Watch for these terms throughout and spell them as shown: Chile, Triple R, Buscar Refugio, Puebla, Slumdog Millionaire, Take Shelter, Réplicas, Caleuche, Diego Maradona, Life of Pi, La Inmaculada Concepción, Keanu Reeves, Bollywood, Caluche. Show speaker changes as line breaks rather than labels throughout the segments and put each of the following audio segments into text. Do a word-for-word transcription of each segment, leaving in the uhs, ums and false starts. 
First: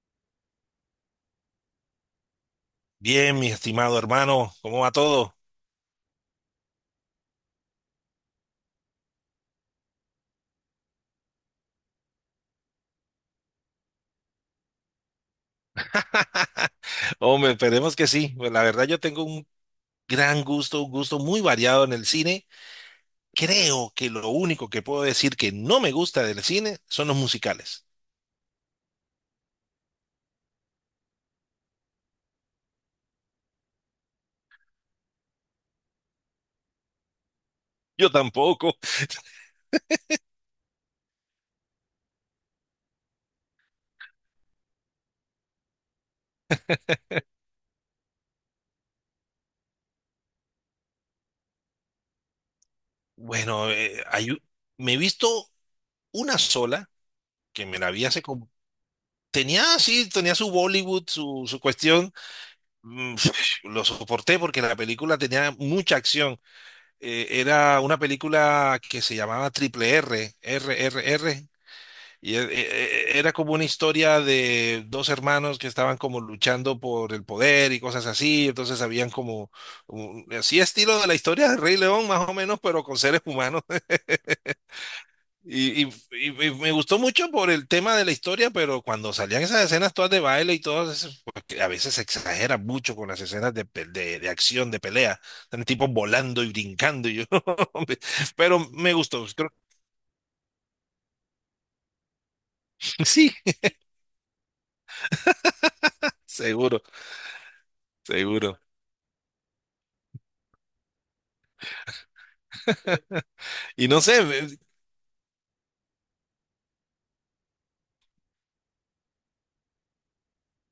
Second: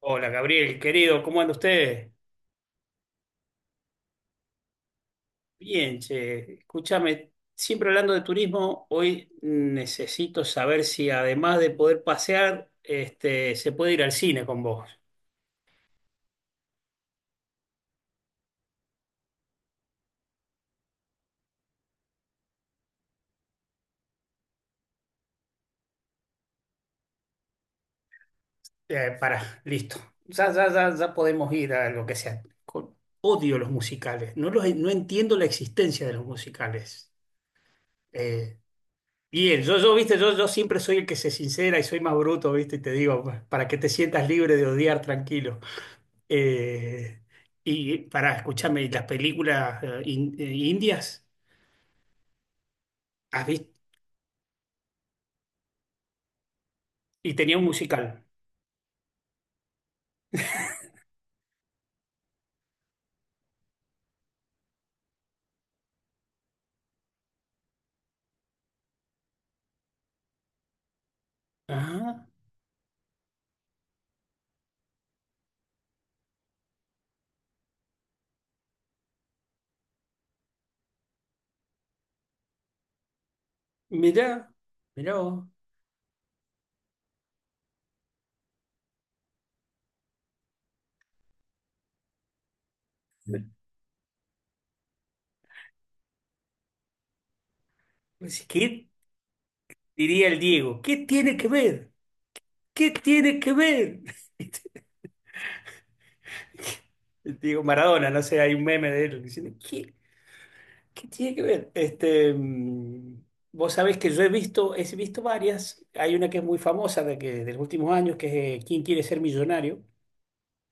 Hola Gabriel, querido, ¿cómo anda usted?
Bien, mi estimado hermano, ¿cómo va todo?
Bien, che, escúchame, siempre hablando de turismo, hoy necesito saber si además de poder pasear, este, se puede ir al cine con vos.
Hombre, esperemos que sí. Pues la verdad yo tengo un gran gusto, un gusto muy variado en el cine. Creo que lo único que puedo decir que no me gusta del cine son los musicales.
Eh, para, listo. Ya, ya, ya, ya podemos ir a lo que sea. Con- odio los musicales, no los, no entiendo la existencia de los musicales.
Yo
Eh,
tampoco.
bien, yo, yo, viste, yo, yo siempre soy el que se sincera y soy más bruto, viste, y te digo, para que te sientas libre de odiar tranquilo. Eh, y para escúchame, ¿y las películas eh, in- eh, indias? ¿Has vis-
Bueno, eh, hay u- me he visto una sola
Y tenía un
que me la vi hace
musical.
como... Tenía, sí, tenía su Bollywood, su, su cuestión. Mm, Lo soporté porque la película tenía mucha acción. eh, era una película que se llamaba Triple R, R R R,
Ah,
y e- e- era como una historia de dos hermanos que estaban como luchando por el poder y cosas así. Entonces habían como, un- así estilo de la historia del Rey León, más o menos, pero con seres humanos.
mirá, mirá vos.
Y, y- y- y me gustó mucho por el tema de la historia, pero cuando salían esas escenas todas de baile y todo eso, porque a veces se exagera mucho con las escenas de, pe- de, de acción, de pelea, están tipos volando y brincando, y yo, hombre,
Decís,
pero
¿qué
me gustó, creo.
diría el Diego? ¿Qué tiene que ver? ¿Qué
Sí,
tiene que ver?
seguro,
El Diego Maradona, no sé, hay
seguro.
un meme de él diciendo, ¿qué, qué tiene que ver? Este, mm, vos
Y
sabés
no
que yo
sé,
he
me-
visto, he visto varias. Hay una que es muy famosa de que, de los últimos años, que es eh, ¿Quién quiere ser millonario?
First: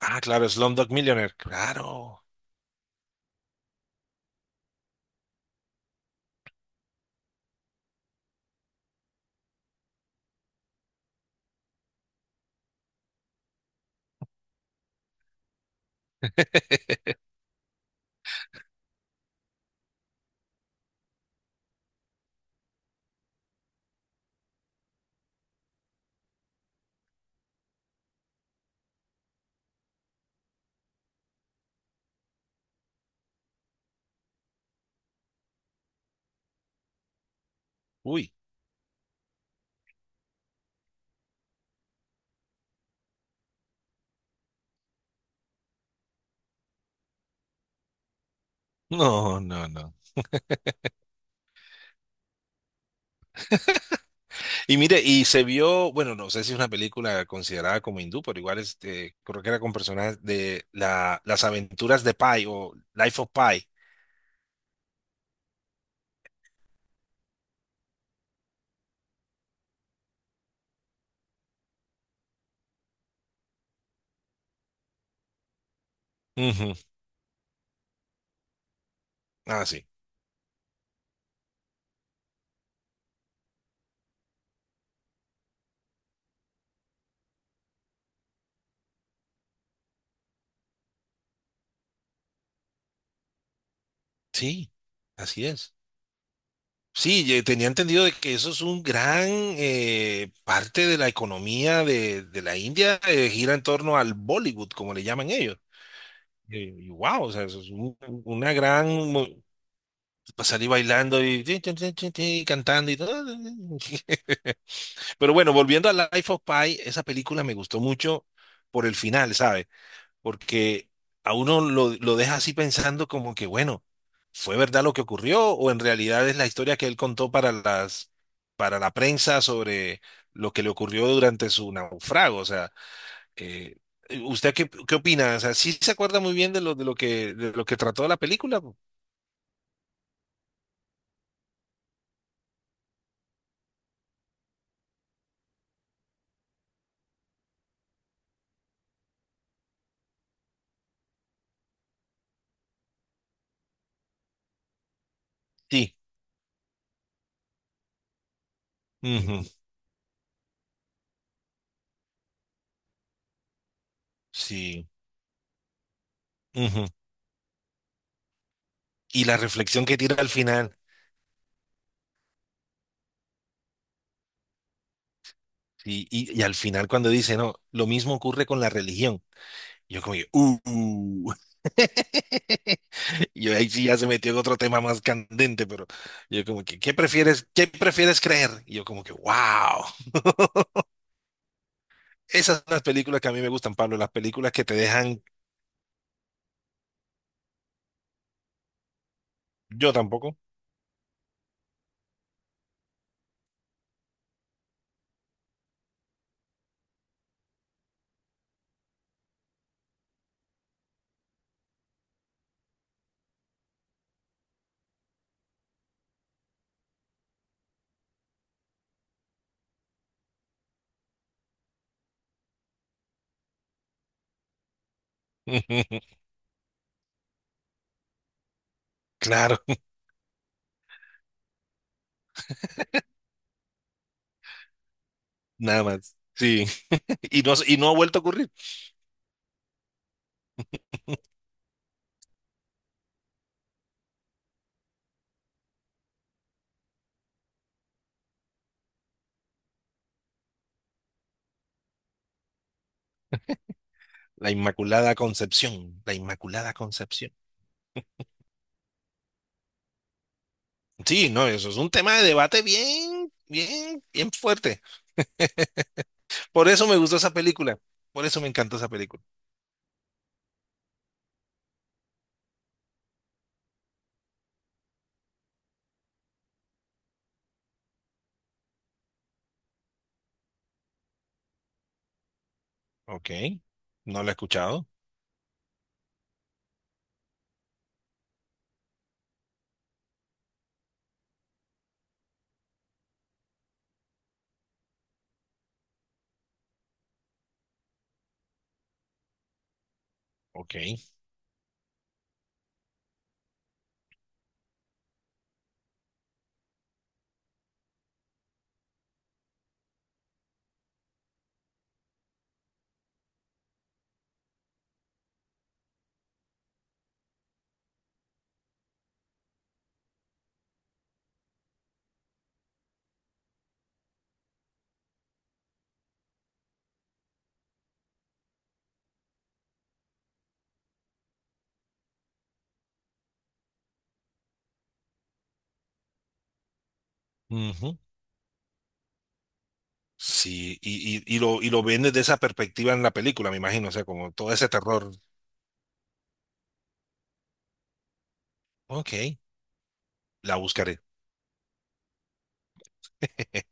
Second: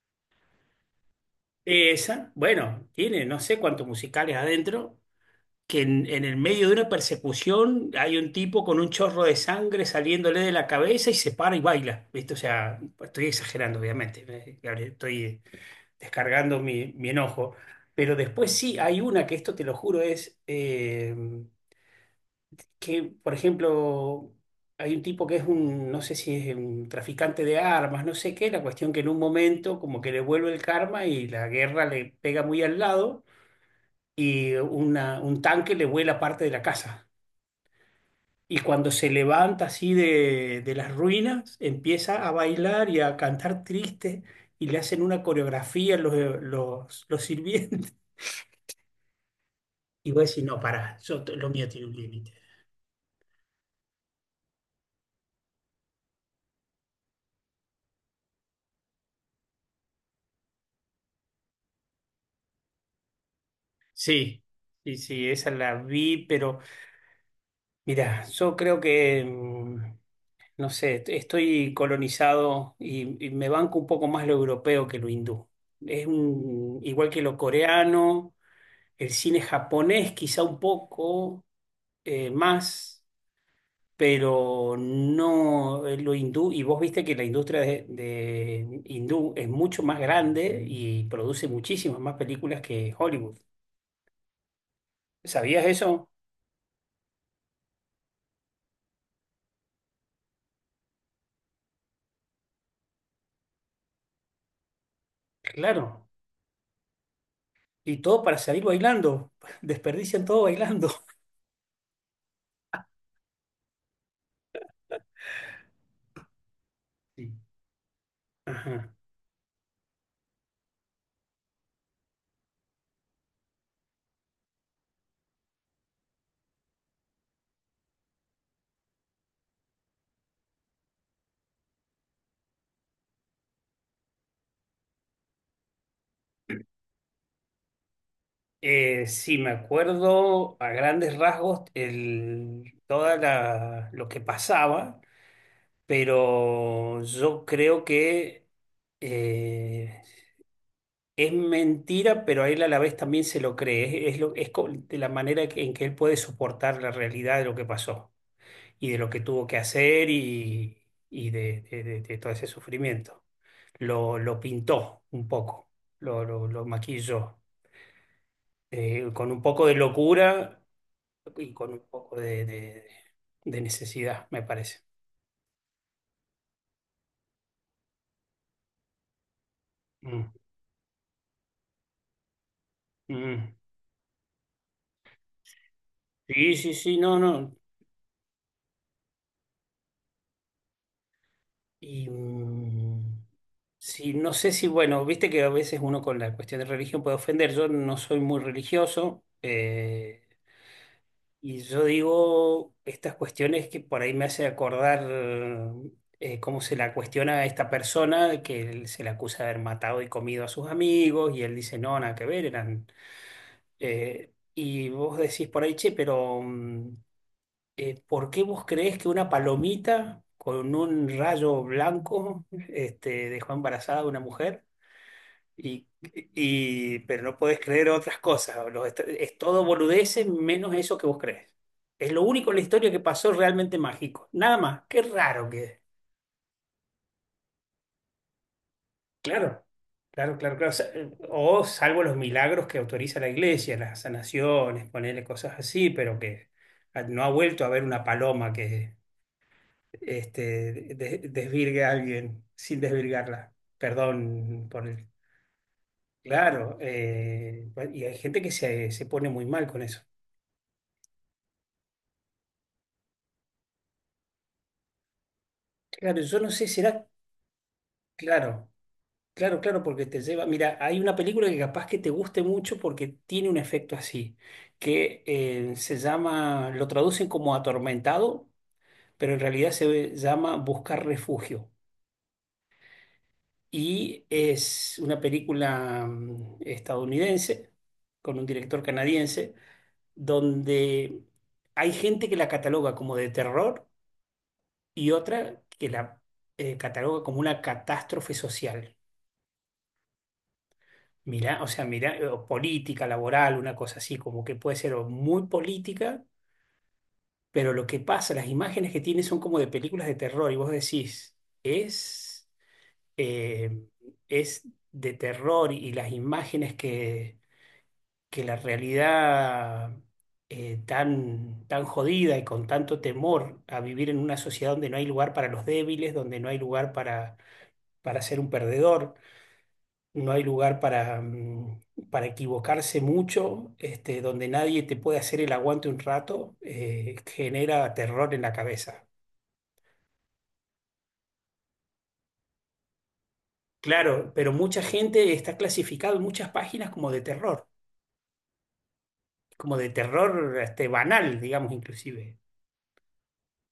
ah, claro, Slumdog Millionaire, claro,
Esa, bueno, tiene no sé cuántos musicales adentro, que en, en el medio de una persecución hay un tipo con un chorro de sangre saliéndole de la cabeza y se para y baila, ¿viste? O sea, estoy exagerando, obviamente, eh, Gabriel, estoy descargando mi, mi enojo, pero después sí, hay una que esto te lo juro es eh, que, por ejemplo, hay un tipo que es un, no sé si es un traficante de armas, no sé qué, la cuestión que en un momento como que le vuelve el karma y la guerra le pega muy al lado y una- un tanque le vuela parte de la casa.
uy,
Y cuando se levanta así de, de las ruinas, empieza a bailar y a cantar triste y le hacen una coreografía los, los, los sirvientes.
no, no, no.
Y voy a decir, no, pará, yo, t- lo mío tiene un límite.
Y mire, y se vio, bueno, no sé si es una película considerada como hindú, pero igual este, creo que era con personajes de la, las aventuras de Pi o Life of Pi.
Sí, sí, sí, esa la vi, pero mira, yo creo que, mm, no sé, est- estoy colonizado y, y me banco un poco más lo europeo que lo hindú. Es
Ujú.
un- igual que lo coreano. El cine
Ah, sí.
japonés quizá un poco eh, más, pero no eh, lo hindú. Y vos viste que la industria de, de hindú es mucho más grande y produce muchísimas más películas que Hollywood.
Sí, así
¿Sabías
es.
eso?
Sí, ye- tenía entendido de que eso es un gran eh, parte de la economía de, de la India, eh, gira en torno al Bollywood, como le llaman ellos.
Claro.
Eh, Y, wow, o sea, eso es un-
Y todo para
una
salir
gran... mo-
bailando. Desperdician todo
Salir
bailando.
bailando y tin, tin, tin, tin, tin, cantando y todo. Pero bueno, volviendo a Life of Pi, esa
Sí.
película me gustó mucho por
Ajá.
el final, ¿sabe? Porque a uno lo, lo deja así pensando como que, bueno, ¿fue verdad lo que ocurrió o en realidad es la historia que él contó para las, para la prensa sobre lo que le ocurrió durante su naufrago? O sea, eh, ¿usted qué, qué opina? O sea, ¿sí se acuerda muy bien de lo, de lo que, de lo que trató la película?
Eh, sí, me acuerdo a grandes rasgos el, toda la- lo que pasaba, pero yo creo que eh, es mentira, pero a él a la vez también se lo cree. Es, es lo, es co- De la manera que- en que él
Sí.
puede soportar la realidad de lo que pasó y de lo que tuvo
Ujú.
que hacer y, y de, de- de- de todo ese sufrimiento. Lo, lo
Sí.
pintó un poco, lo, lo, lo
Ujú.
maquilló, eh,
Y
con
la
un poco de
reflexión que tira al
locura
final.
y con un poco de, de- de necesidad, me parece.
Y, y, y al final cuando dice, no, lo mismo ocurre con la religión. Y yo como, que,
Mm,
uh, uh. Y
mm.
yo ahí sí ya se metió en otro tema más candente, pero yo
Sí,
como
sí,
que, ¿qué
sí, no,
prefieres,
no.
qué prefieres creer? Y yo como que, wow.
Y
Esas son las películas
mm,
que a mí me gustan, Pablo, las
sí, no sé
películas que
si,
te
bueno,
dejan.
viste que a veces uno con la cuestión de religión puede ofender. Yo no soy muy religioso,
Yo
eh,
tampoco.
y yo digo estas cuestiones que por ahí me hace acordar, eh, cómo se la cuestiona a esta persona que él se le acusa de haber matado y comido a sus amigos, y él dice, no, nada que ver, eran... eh, y vos decís por ahí, che, pero mm, eh, ¿por qué vos creés que una palomita con un rayo blanco, este, dejó embarazada a una mujer? Y, y- pero no podés creer otras cosas. los est- es
Claro,
todo boludeces menos eso que vos crees. Es lo único en la historia que pasó realmente mágico. Nada más. Qué raro que es.
nada más. Sí, y no, y no ha vuelto a ocurrir.
Claro, claro, claro, claro. Sa- O salvo los milagros que autoriza la iglesia, las sanaciones, ponerle cosas así, pero que ah, no ha vuelto a haber una paloma que, este, de- desvirgue a alguien sin desvirgarla.
La
Perdón por el...
Inmaculada Concepción, la Inmaculada
Claro,
Concepción.
eh, y hay gente que se, se pone muy mal con eso.
Sí, no, eso es un tema de debate bien, bien, bien fuerte.
Claro, yo no sé,
Por eso me
será...
gustó esa película. Por eso me
Claro,
encantó esa película.
claro, claro, porque te lleva... Mira, hay una película que capaz que te guste mucho porque tiene un efecto así, que eh, se llama, lo traducen como Atormentado, pero en realidad se llama Buscar Refugio.
Ok. No
Y
la he escuchado.
es una película mm, estadounidense con un director canadiense donde hay gente que la cataloga como de terror y otra que la eh, cataloga como una catástrofe social.
Ok.
Mirá, o sea, mirá, eh, o política, laboral, una cosa así, como que puede ser o muy política, pero lo que pasa, las imágenes que tiene son como de películas de terror y vos decís, es, eh, es de terror y las imágenes que que la realidad, eh, tan, tan jodida y con tanto temor a vivir en una sociedad donde no hay lugar para los débiles, donde no hay lugar para, para ser un perdedor, no hay lugar para, mm, para equivocarse mucho, este, donde nadie te puede hacer el aguante un rato, eh, genera
Ujú.
terror en la cabeza.
Sí, y, y, y lo, y lo ven desde esa perspectiva en la película, me imagino. O sea,
Claro,
como
pero
todo ese
mucha
terror.
gente está clasificado en muchas páginas como de terror,
Ok.
como de terror,
La
este,
buscaré.
banal, digamos, inclusive.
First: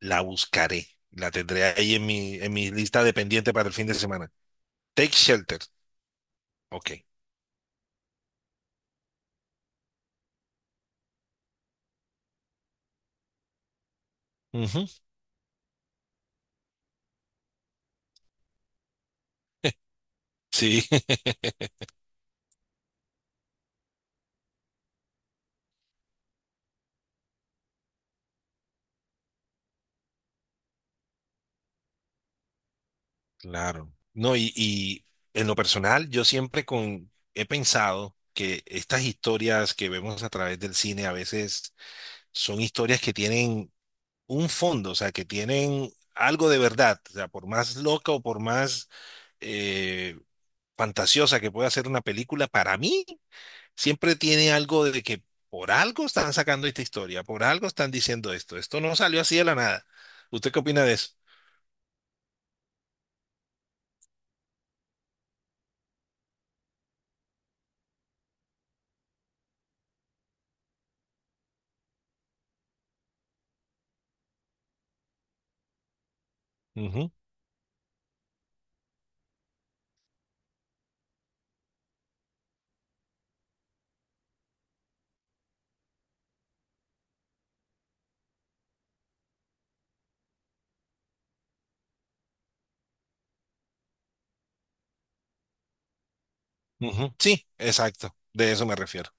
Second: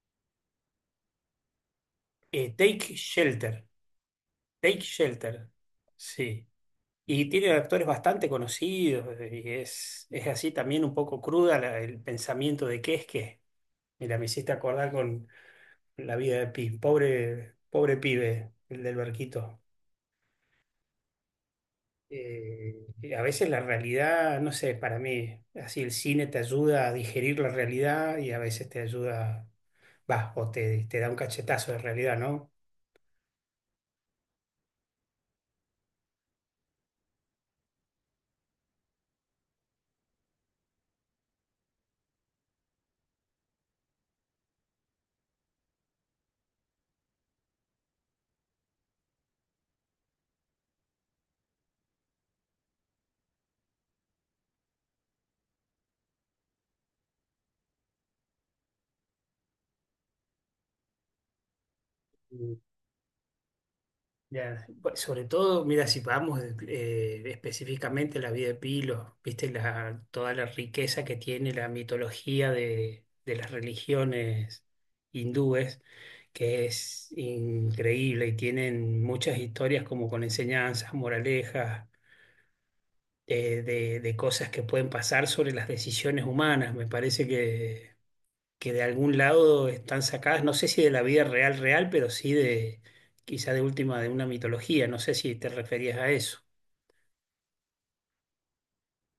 La buscaré. La tendré ahí en mi, en
Eh,
mi
Take
lista de pendiente
Shelter.
para el fin de semana.
Take
Take
Shelter,
Shelter.
sí.
Ok.
Y tiene actores bastante conocidos y es, es así también un poco cruda la- el pensamiento de qué es qué. Mira, me hiciste
Ujú.
acordar con La Vida de Pi, pobre, pobre pibe, el del barquito.
Sí,
Eh, y a veces la realidad, no sé, para mí, así el cine te ayuda a digerir la realidad y a veces te ayuda, va, o te, te da un cachetazo de realidad, ¿no?
claro. No, y, y en lo personal, yo siempre con, he pensado que estas historias que vemos a través del cine a veces son historias que tienen un fondo, o sea, que tienen algo de verdad. O sea, por más loca o por más eh, fantasiosa que pueda ser una película, para mí siempre tiene algo de que por algo están sacando esta historia, por algo están diciendo esto. Esto no salió así de la nada. ¿Usted qué opina de eso?
Ya, pues, sobre todo, mira, si vamos eh, específicamente a la vida de Pilo, viste la, toda la riqueza que tiene la mitología de, de las religiones hindúes, que
Ujú,
es increíble, y tienen muchas historias como con enseñanzas, moralejas, eh, de, de cosas que pueden pasar sobre las decisiones humanas. Me parece que que de algún lado están sacadas, no sé si de la vida real real, pero sí de, quizá de última, de una mitología, no sé si te referías a eso,
ujú. Sí, exacto. De eso me refiero.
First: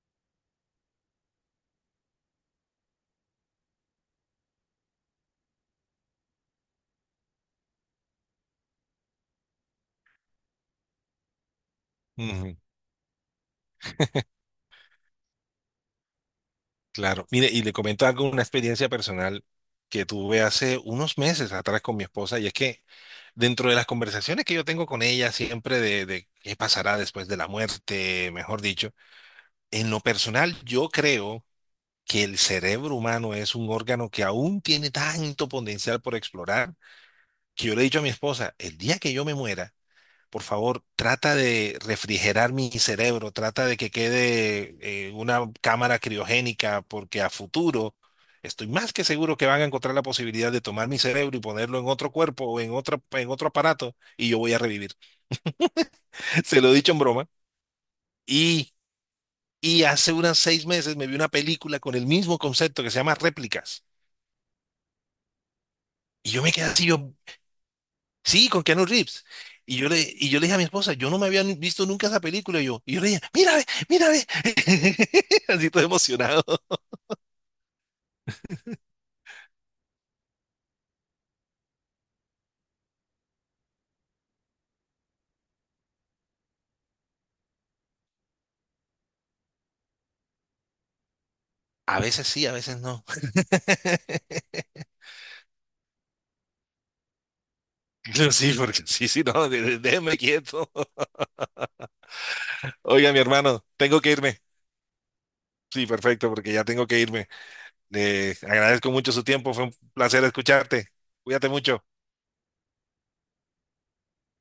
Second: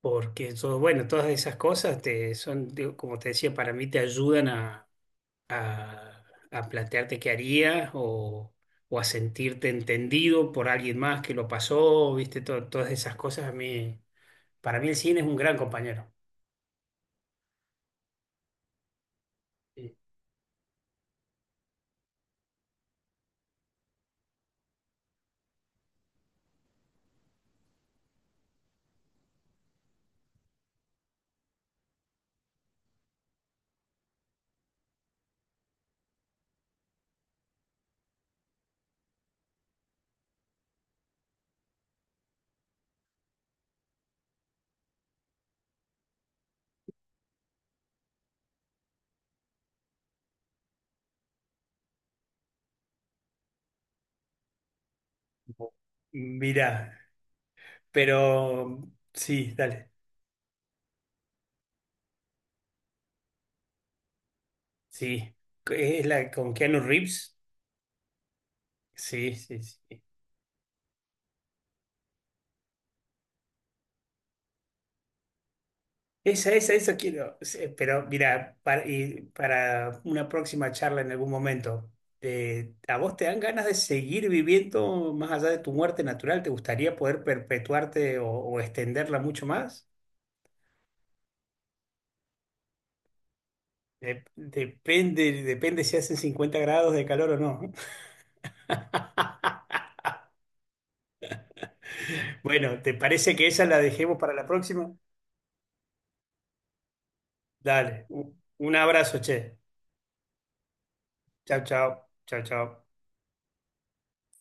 porque todo, bueno, todas esas cosas te son, digo, como te decía, para mí te ayudan a, a, a plantearte qué harías, o, o a sentirte entendido por alguien más que lo pasó, viste.
Ujú.
To- todas esas cosas, a mí, para mí el cine es un gran compañero.
Claro, mire, y le comento algo, una experiencia personal
Sí.
que tuve hace unos meses atrás con mi esposa, y es que dentro de las conversaciones que yo tengo con ella siempre de, de qué pasará después de la muerte, mejor dicho, en lo personal yo creo que el cerebro humano es un órgano que aún tiene tanto potencial por explorar, que yo le he dicho a mi esposa, el día que yo me muera, por favor, trata de refrigerar mi cerebro, trata de que quede eh, una cámara criogénica, porque a futuro estoy más que seguro que van a encontrar la posibilidad de tomar mi cerebro y ponerlo en otro cuerpo o en otro, en otro aparato y yo voy a revivir. Se lo he dicho
Mira,
en broma. Y,
pero sí,
y
dale.
hace unas seis meses me vi una película con el mismo concepto que se llama Réplicas.
Sí, es la
Y yo me
con
quedé
Keanu
así, yo,
Reeves.
sí, con Keanu Reeves.
Sí, sí,
Y yo le,
sí.
y yo le dije a mi esposa, yo no me había visto nunca esa película. Y yo, y yo le dije, mira, ve, mira, ve. Así todo emocionado.
Esa, esa, esa quiero. Sí, pero mira, para, y para una próxima charla en algún momento, eh, ¿a vos te dan ganas de seguir viviendo más allá de tu muerte natural? ¿Te gustaría poder perpetuarte, o, o extenderla mucho más?
A veces sí, a veces no.
Dep- depende, depende si hacen cincuenta grados de calor o no.
Yo, Sí, porque sí, sí, no, de- de- déjeme quieto.
Bueno, ¿te
Oiga, mi
parece que esa
hermano,
la
tengo que
dejemos para
irme.
la próxima?
Sí, perfecto, porque ya tengo que irme.
Dale,
Eh,
un un
agradezco mucho
abrazo,
su tiempo,
che.
fue un placer escucharte. Cuídate
Chao,
mucho.
chao, chao, chao.